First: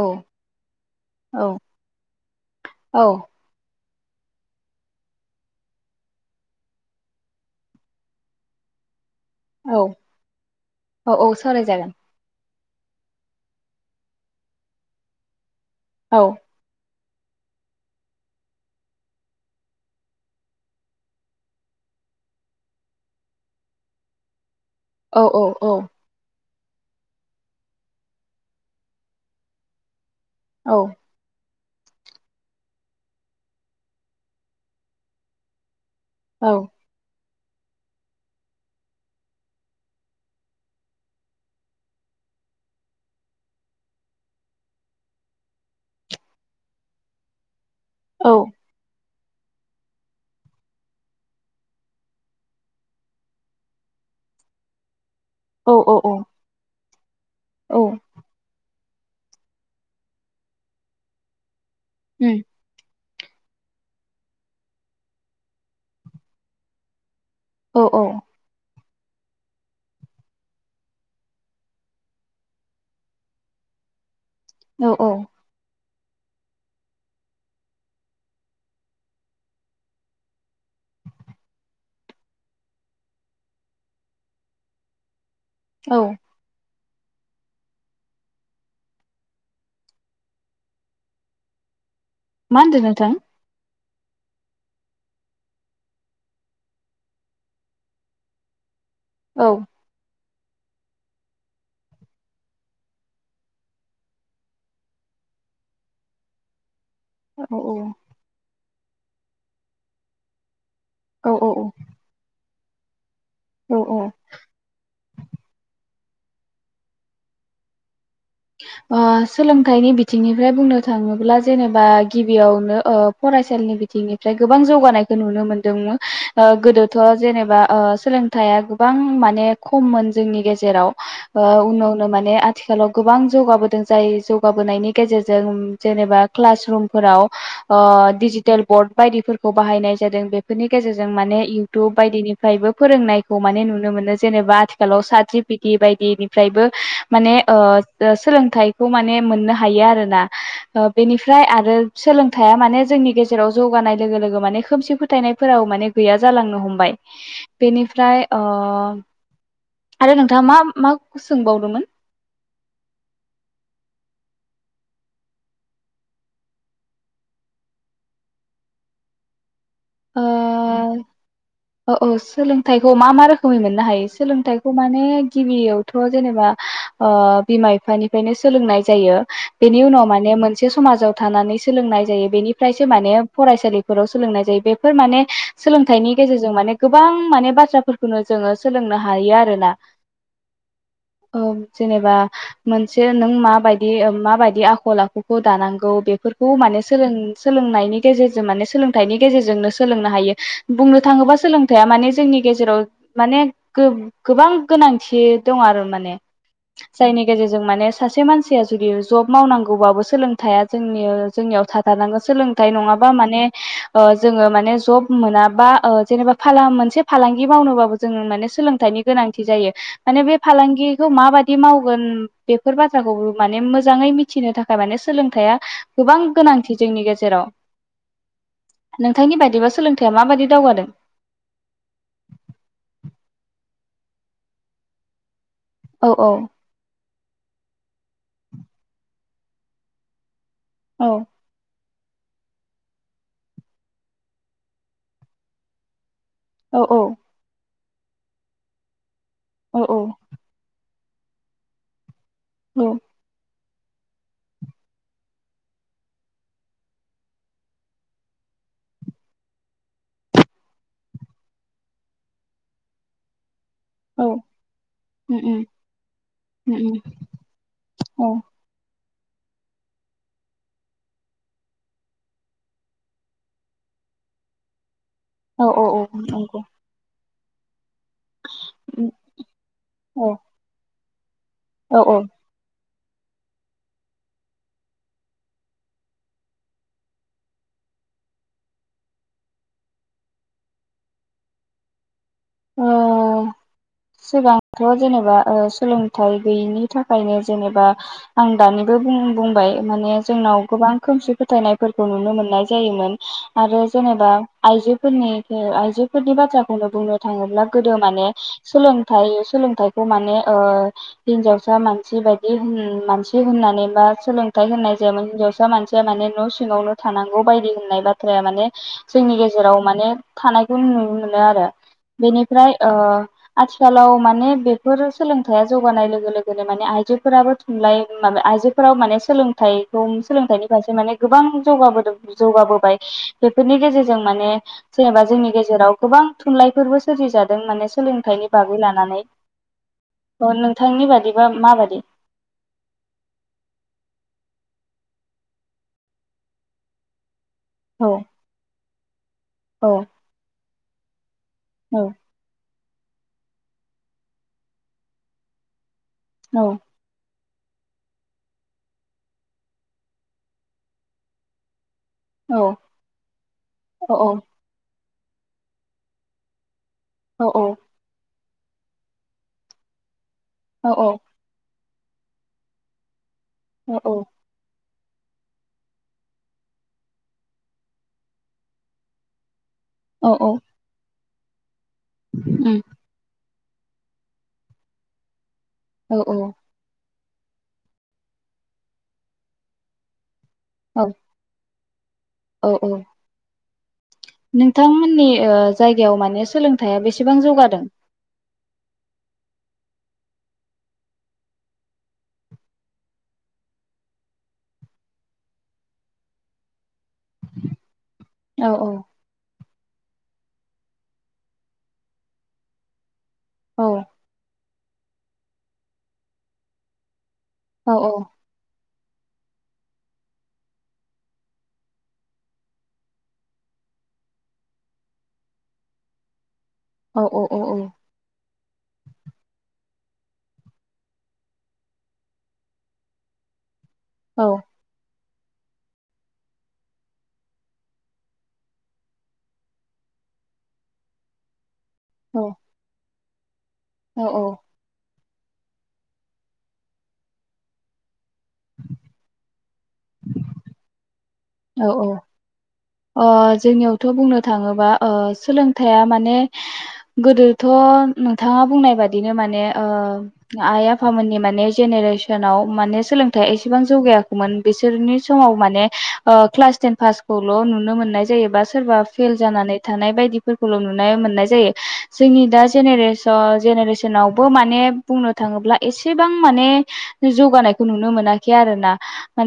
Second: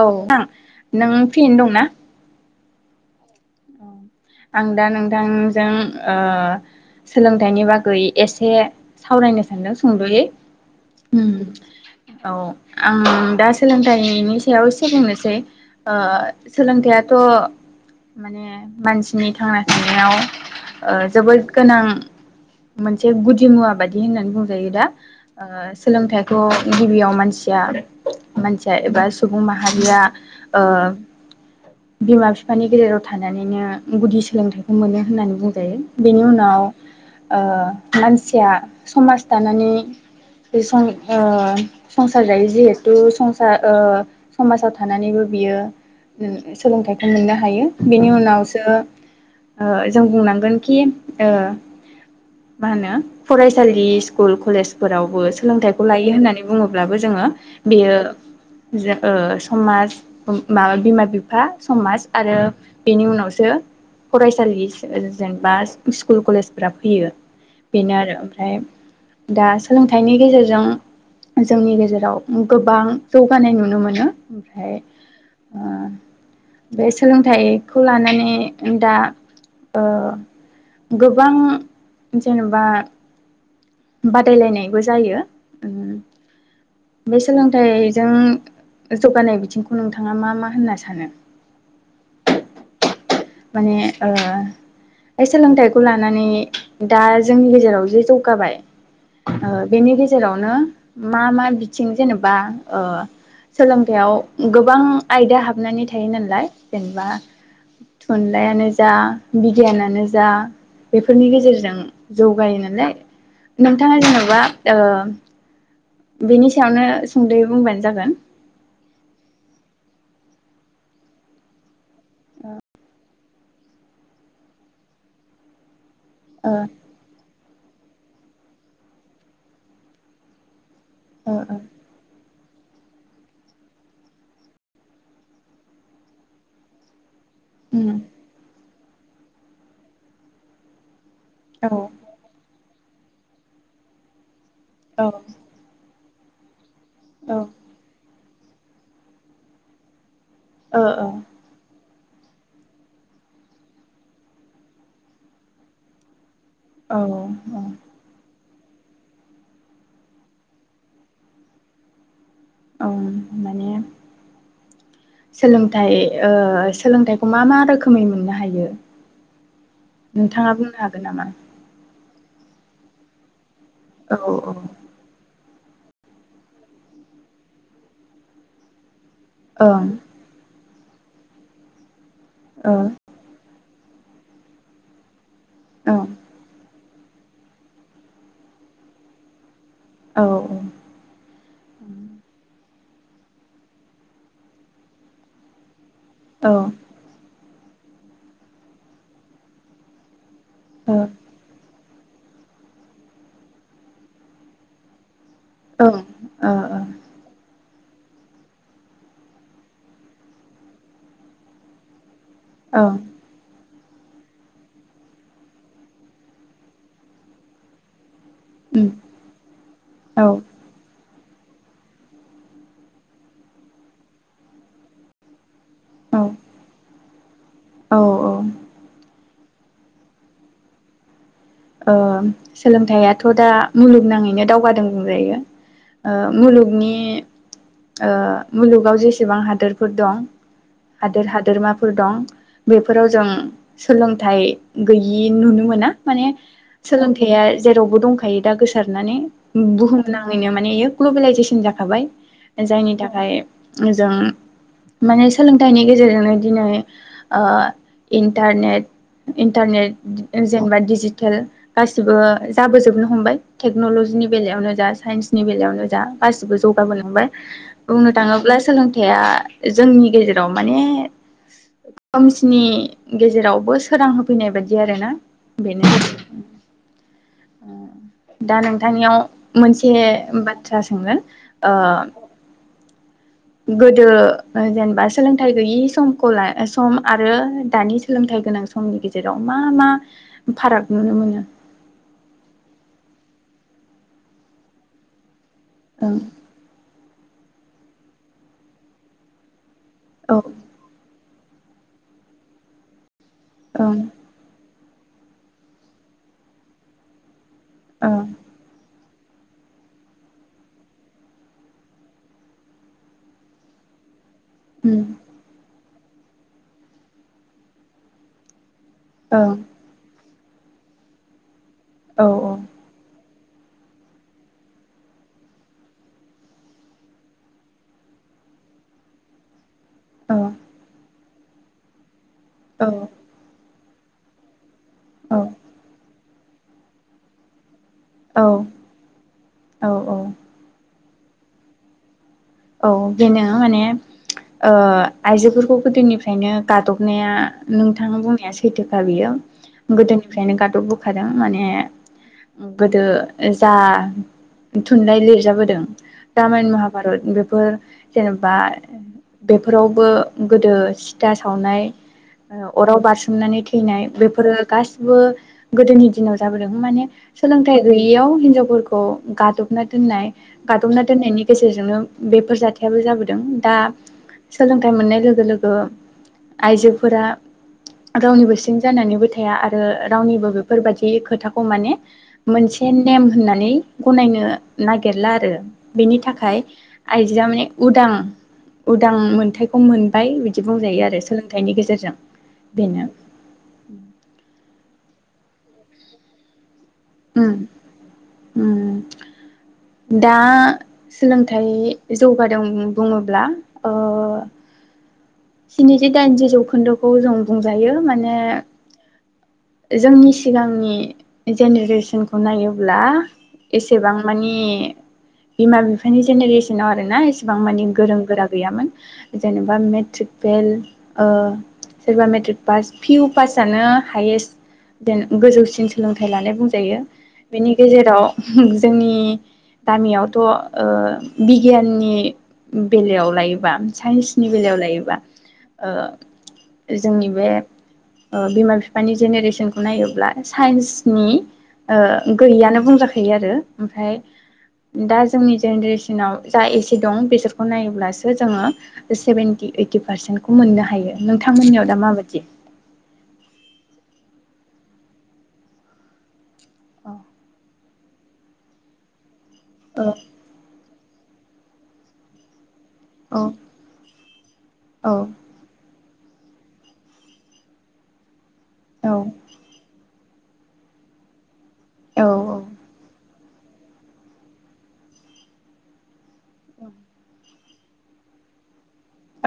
औ नों [unintelligible] नों औ फ्रियैनो दंना? औ। औ आं दा नोंथांजों ओ सोलोंथाइनि बागै एसे सावरायनो सानदों औ सुंद'यै औ ओम औ सावरायजागोन औ । आं दा सोलोंथाइनि सायाव एसे बुंनोसै ओ औ सोलोंथाया थ' माने मानसिनि थांना थानायाव ओ जोबोद गोनां मोनसे गुदि मुवा बादि होननानै बुं जायो दा औ औ ओ औ सोलोंथाय थ' गिबियाव मानसिया मानसिया एबा सुबुं माहारिया ओ औ बिमा बिफानि [unintelligible] थानानैनो गुदि सोलोंथाइखौ मोनो होननानै बुंजायो । बेनि औ उनाव ओ मानसिया समाज दानानै ओ संसार जायो जिहेथु संसार ओ समाजाव थानानैबो बियो उम्म सोलोंथाइखौ मोननो हायो । बेनि उनावसो जों बुंनांगोन कि ओ मा होनो फरायसालि स्कुल कलेजफोरावबो औ उम सोलोंथाइखौ औ लायो होननानै बुङोब्ला अब्लाबो जोंङो बेयो जो ओ समाज माबा बिमा बिफा समाज आरो बेनि उनावसो फरायसालि जेनबा स्कुल कलेजफोरा फैयो । बेनो आरो ओमफ्राय दा सोलोंथाइनि गेजेरजों जोंनि गेजेराव गोबां जौगानाय नुनो मोनो । ओमफ्राय औ औ ओ बे सोलोंथाइ खौ लानानै दा ओ गोबां जेनेबा बादायलायनायबो जायो । औ बे सोलोंथाइजों जौगानाय बिथिंखौ नोंथाङा मा मा होनना सानो? मा होनदों नोंथां? माने ओ सोलोंथाइखौ लानानै दा जोंनि गेजेराव जे जौगाबाय औ बेनि गेजे जेरावनो मा मा बिथिं जेनेबा ओ सोलोंथायाइयाव गोबां आयदा हाबनानै थायो नालाय जेनेबा औ जा बिगियानानो जा बेफोरनि औ गेजेरजों जौगायो [unintelligible] औ औ नोंथाङा औ जेन'बा ओ बेनि सायावनो सुंद'यै बुंबानो जागोन। ओ सोलोंथाइनि बिथिंनिफ्राय बुंनो थाङोब्ला जेनेबा गिबियावनो ओ फरायसालिनि बिथिंनिफ्राय गोबां जौगानायखौ नुनो मोनदोंमोन। ओ गोदोथ' जेनबा ओ सोलोंथाइया गोबां माने खममोन जोंनि गेजेराव। ओ उनाव उनो माने थिखालाव गोबां जौगाबोदों जाय जौगाबोनायनि गेजेरजों उम जेनेबा क्लास रुमफोराव हो उम दिजिटेल बरड बायदिफोरखौ बाहायनाय जादों बेफोरनि गेजेरजों जों माने औ इउटुब बायदिनिफ्रायबो फोरोंनायखौ माने नुनो मोनो जेनेबा थिखालाव औ सात जिफिथि बाय बे बिफ्रायबो माने ओ सोलोंथाइखौ माने मोननो हायो आरोना। औ ओ बेनिफ्राय आरो सोलोंथाया माने जोंनि गेजेराव जौगानाय लोगो लोगो माने खोमसि फोथायनायफोराव माने गैया जालांनो हमबाय औ बेनिफ्राय अ आरो नोंथाङा मा माखौ सोंबावदोंमोन? अ माने सोलोंथाइ ओ सोलोंथाइखौ मा मा रोखोमै मोननो हायो? नोंथाङा बुंनो हागोन नामा? ओ औ सोलोंथाइखौ मा मा रो गुबै मोननो हायो औ औ सोलोंथाइखौ माने गिबियावथ' जेनेबा ओ बिमा बिफानिफ्रायनो सोलोंनाय जायो। बेनि ओं उनाव माने मोन मोनसे समाजाव थानानै सोलोंनाय जायो ओं बेनिफ्रायसो माने फरायसालि फोराव सोलोंनाय जायो बे फोर माने ओं सोलोंथाइनि गेजेरजों माने गोबां माने बाथ्राफोरखौनो जोङो सोलोंनो हायो आरोना। औ ओ औ जेनेबा मोनसे नों माबायदि ओम माबायदि आखल आखुखौ दानांगौ बेफोरखौ ओं माने सोलों सोलोंनायनि गेजेरजो माने सोलोंथाइनि गेजेरजोंनो सोलोंनो हायो बुंनो थाङोबा सोलोंथाया माने जोंनि गेजेराव माने गो-गोबां गोनांथि दं आरो ओ माने जायनि गेजेरजों माने सासे मानसिया जुदि जब मावनांगौबाबो सोलोंथाइया जोंनि जोंनियाव थाथारनांगोन। सोलोंथाइ ओं नङाबा माने ओ जोङो मा ने जब मोनाबा ओ जेनेबा मोनसे फालांगि मावनोबाबो जों माने उम सोलोंथाइनि गोनांथि जायो माने औ बे फालांगि खौ माबायदि मावगोन बेफोर बाथ्राखौबो माने मोजाङै मिथिनो थाखाय माने सोलोंथाइया गोबां औ गोनांथि जोंनि गेजेराव। औ ओ नोंथांनि बायदि दिबा सोलोंथायाइया माबायदि दावगादों? ओ सोलोंथाइयाथ' दा मुलुगनाङैनो दावगादों बुंजायो। औ ओ औ मुलुगनि ओ मुलुगाव जेसेबां हादोरफोर दं औ हादोर हादोरमा फोर दं बेफोराव जों सोलोंथाइ गैयि नुनो मोना। माने औ औ सोलोंथाइया जेरावबो दंखायो दा गोसारनानै औ बुहुम नाङैनो माने ग्ल'बेेलायजेसन जाखाबाय। औ जायनि थाखाय जों माने सोलोंथाइनि गेजेरजोंनो दिनै ओ इन्टारनेट इन्टारनेट जेनेबाि टेल गासिबो जाबोजोबनो हमबाय । औ टेक्न'ल'जिनि बेलायावनो जा उम साइन्सनि उम बेलायावनो जा गासिबो उम उम जौगाबोलांबाय बुंनो औ थाङोब्ला सोलों थाया जोंनि गेजेराव माने खोमसिनि गेजेरावबो सोरां होफैनाय बायदि आरोना। औ औ औ अ। दा नोंथांनियाव मोनसे औ बाथ्रा सोंनो ओ औ औ गोदो जेनेबा सोलोंथाइ गैयि समखौ सम आरो दानि सोलोंथाइ गोनां समनि गेजेराव मा मा फाराग नुनो मोनो? ओ सिगांथ' जेनेबा ओ सोलोंथाइ गैयिनि थाखाय ओंखायनो जेनेबा आं दानिबो बुंबाय माने ओं औ जोंनाव गोबां खोमसि फोथायनायफोरखौ नुनो मोननाय जायोमोन। आरो ओं जेनेबा आइजो फोरनि आइजोफोरनि बाथ्राखौनो बुंनो थाङोब्ला गोदो ओं माने सोलों थाइ सोलोंथाइखौ माने ओ हिनजावसा मानसि बायदि होन मानसि होननानै बा सोलों थाइ होननाय उम जायामोन मान माने न' सिङावनो थानांगौ बायदि होननाय बाथ्राया माने जोंनि ओं गेजेराव माने थानायखौ नुनो मोनो आरो औ बेनिफ्राय ओ आथिखालाव माने बेफोर सोलोंथाइया जौगानाय लोगो लोगोनो माने आइजोफोराबो थुनलाइ माबा आइजोफोराबो माने सोलोंथाइ दं सोलोंथाइनि फारसे माने गोबां जौगाबोदों औ जौगाबोबाय बेफोरनि गेजेरजों माने जेनेबा जोंनि गेजेराव गोबां थुनलाइफोरबो सोरजि जादों माने सोलोंथाइनि बागै लानानै औ औ नोंथांनि बा दिबा माबादि? औ बेनो मासे ओ आइजोफोरखौ गोदोनिफ्रायनो गादबनाया औ नोंथां बुंनाया सैथोखा बियो औ गोदोनिफ्रायनो गा बोखादों माने ए औ गोदो जा थुनलाइ लिरजाबोदों रामायन महाभारत बे फोर जेनेबा बेफोरावबो गोदो सिथा सावनाय औ ओ अराव बारसोमनानै थैनाय औ बेफोरो गासै बो गोदोनि दिनाव जाबोदों माने औ सोलोंथाइ गैयियाव हिनजाव फोरखौ गादबना दोननाय औ गादबना दोननायनि गेजेरजोंनो। बेफोर जाथायाबो जाबो दों दा औ सोलों थाइ मोननाय लोगो लोगो आइजोफोरा रावनिबो सिं जानानैबो थाया आ रो औ रावनिबो बेफोर बायदि खोथाखौ माने। उम मोनसे नेम होननाय। नै गनायनो नागिरला आरो। बेनि औ थाखाय। आइजोआ माने उदां उदां मोनथखौ मोनबाय बिद औ बुंजायो आरो सोलोंथाइनि गेजेरजों। औ [unintelligible] औ बेनो। नोंथांमोननि ओ जायगायाव माने सोलों। थाइया बेसेबां उम जौगादों । उम दा सोलोंथाइ जौगादों बुङोब्ला ओ स्निजि दाइनजि जौखोन्दोखौ जों बुंजायो माने औ औ। जोंनि सिगांनि जेनेरेसनखौ नायोब्ला। औ एसेबां मानि। बिमा बिफानि जेनेरेसनाव आरो ना एस बां मानि औ गोरों गोरा गैयामोन । जेनेबा मेट्रिक फेल ओ सोरबा मेट्रिक फास फिअ फासानो हायेस्ट। देन गोजौसिन सोलोंथाइ लानाय बुं जायो औ औ औ बेनि गेजेराव। हम जोंनि गामियावथ ओ बिगियाननि बेलायाव लायोबा। औ साइन्सनि बेलायाव लायोबा। ओ जोंनि बे ओ बिमा बिफानि जेनेरेसन [unintelligible] खौ नायोब्ला साइन्सनि। ओ गैयियानो बुंजाख थायो आरो। ओमफा औ दाज जोंनि जेनेरेसनाव जा एसे दं बिसोरखौ नायोब्लासो। जोङो सेबेन्थि ओइथ। बे फारसेन्टखौ मोननो हायो । नोंथां मोननियाव दा माबायदि? अ जोंनियावथ' बुंनो थाङोबा ओ सोलोंथाइया माने औ गोदोथ' नोंथाङा बुंनाय बादिनो माने ने ओ आइ आफ आफामोननि माने जेनेरेसनाव। माने औ सोलोंथाइआ एसेबां जौगाया मोन बिसोरनि समाव माने ओ क्लास टेन फास द' नुनो मोननाय जायोबा सोरबा औ फेल जानानै थानाय बायदि दिफोरखौल नुनो मोननाय जायो। औ जोंनि दा जेनेरेसन स जेनेरेसनावबो माने बुंनो थाङोब्ला एसे गोबां माने जौगानाय खौ नुनो मोनाखै आरो ना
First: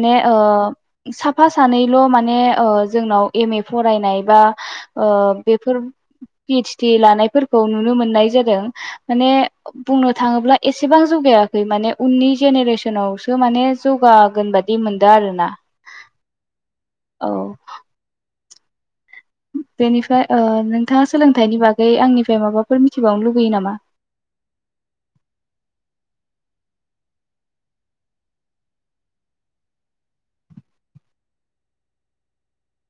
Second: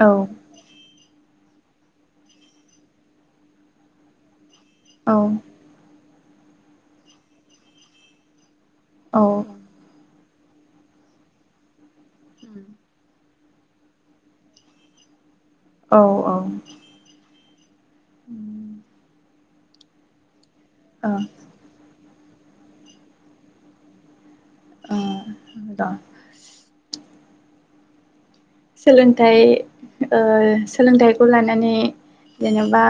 औ ओ साफा सानैल माने जोंनाव एम ए फरायनाय बा ओ औ बेफोर पि एइस डि लानायफोरखौ नुनो मोननाय जादों। औ माने औ बुंनो थाङोब्ला एसेबां जौगायाखै माने उनि जेनरेशनआवावसो ओ माने जौगागोन बादि मोनदों आरो ना औ औ बेनिफ्राय ओ नोंथाङा सोलोंथाइनि बागै आंनि फ्राय माबाफोर मिथिबावनो लुगैयो नामा? ओ आदा सोलोंथाइ सोलोंथाइखौ लानानै जेनेबा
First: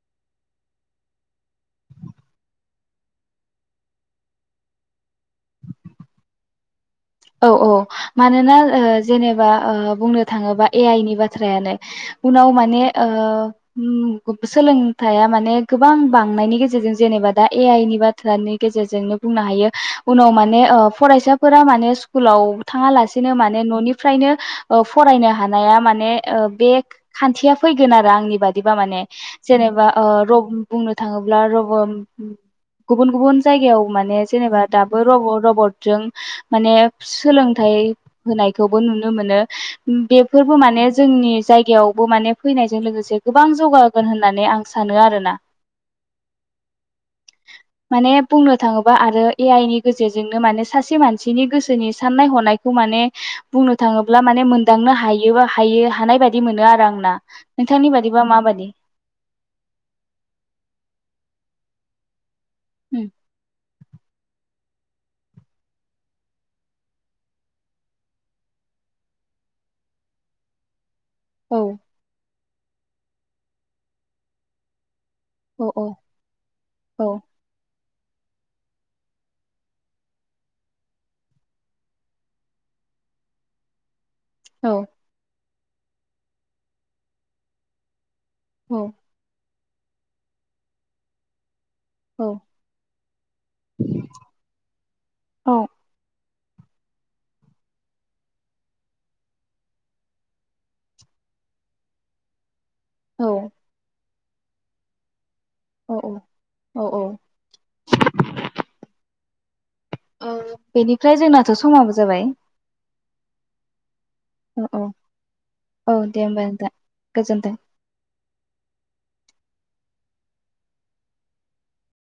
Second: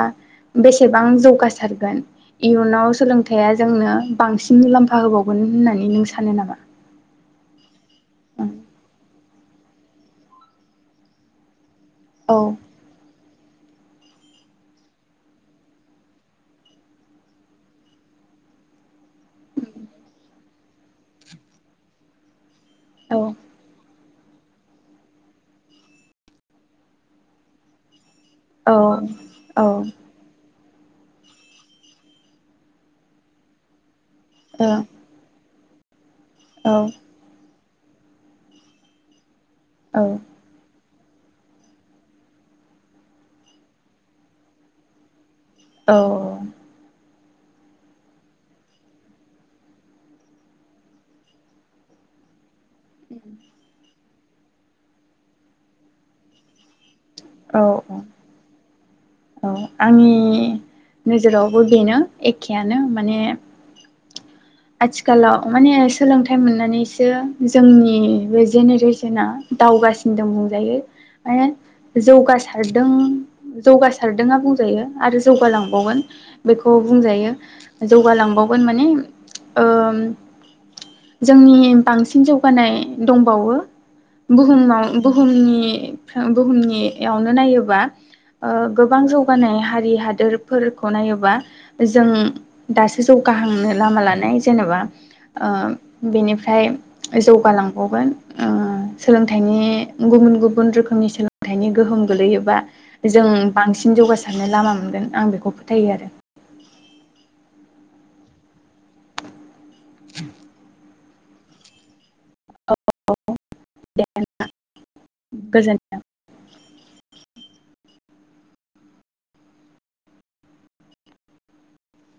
बेसेबां जौगासारगोन इयुनाव सोलोंथाइया जोंनो बांसिन मुलाम्फा होबावगोन होननानै नों सानो नामा? औ औ मानोना जेने बा बुंनो थाङोबा ए आइ नि बाथ्रायानो। औ उनाव माने ओ [unintelligible] सोलोंथाइया माने गोबां बांनायनि गेजेरजों जेनेबा दा ए आइ नि बाथ्रानि गेजेरजोंनो बुंनो हायो उनाव माने ओ फरायसाफोरा माने। स्खुलाव औ थाङालासिनो माने ननि फ्रायनो फरायनो हानाया माने बे खान्थिया फैगोन आरो। आंनि औ बादिबा माने जेनेबा ओ रम बुंनो थाङोब्ला र गुबुन गुबुन जायगायाव माने। जेननोबा औ दाबो रब रबद जों औ माने सोलोंथाइ होनायखौबो नुनो मोनो बेफोरबो माने जोंनि जायगायावबो माने फैनायजों लोगोसे गोबां जौगागोन होननानै आं सानो आरोना औ औ माने बुंनो थाङोबा आरो ए आइ नि गेजेरजोंनो माने सासे मानसिनि गोसो जोंनि साननाय हनाय खौ माने बुंनो थाङो ब्ला माने मोनदांनो हायो बा हायो हानाय बायदि मोनो आरो आं ना औ औ औ आंनि नोजोराव बो बेनो एखेयानो माने आथिखालाव माने सोलोंथाइ मोननानैसो जोंनि बे जेनेरेसना दावगासिन दं बुंजायो औ जौगारदों जौगासारदोंयानो बुंजायो आरो औ औ जौगालांबावगोन बेखौ औ बुंजायो जौगालांबावगोन माने ओ जोंनि बांसिन जौगानाय दंबावो औ बुहुमाव बुहुमनि [unintelligible] बुहुमनियावनो नायोबा ओ औ गोबां जौगानाया हारि हादोरफोरखौ नायोबा जों दासो जौगाहांनो लामा लानाय जेनेबा ओ औ बेनि फ्राइ जौगालांबावगोन ओ सोलोंथाइनि गुबुन गुबुन रोखोमनि सोलों थाइनि गोहोम गोलैयोबा जों बांसिन जौगासिन नो लामा मोनगोन आं बेखौ फोथायो आरो औ औ औ औ आ बेनि ओमफ्राय जोंनाथ' समाबो जाबाय दे औ औ गोजोन्थों औ दे होमबा दा गोजोनथों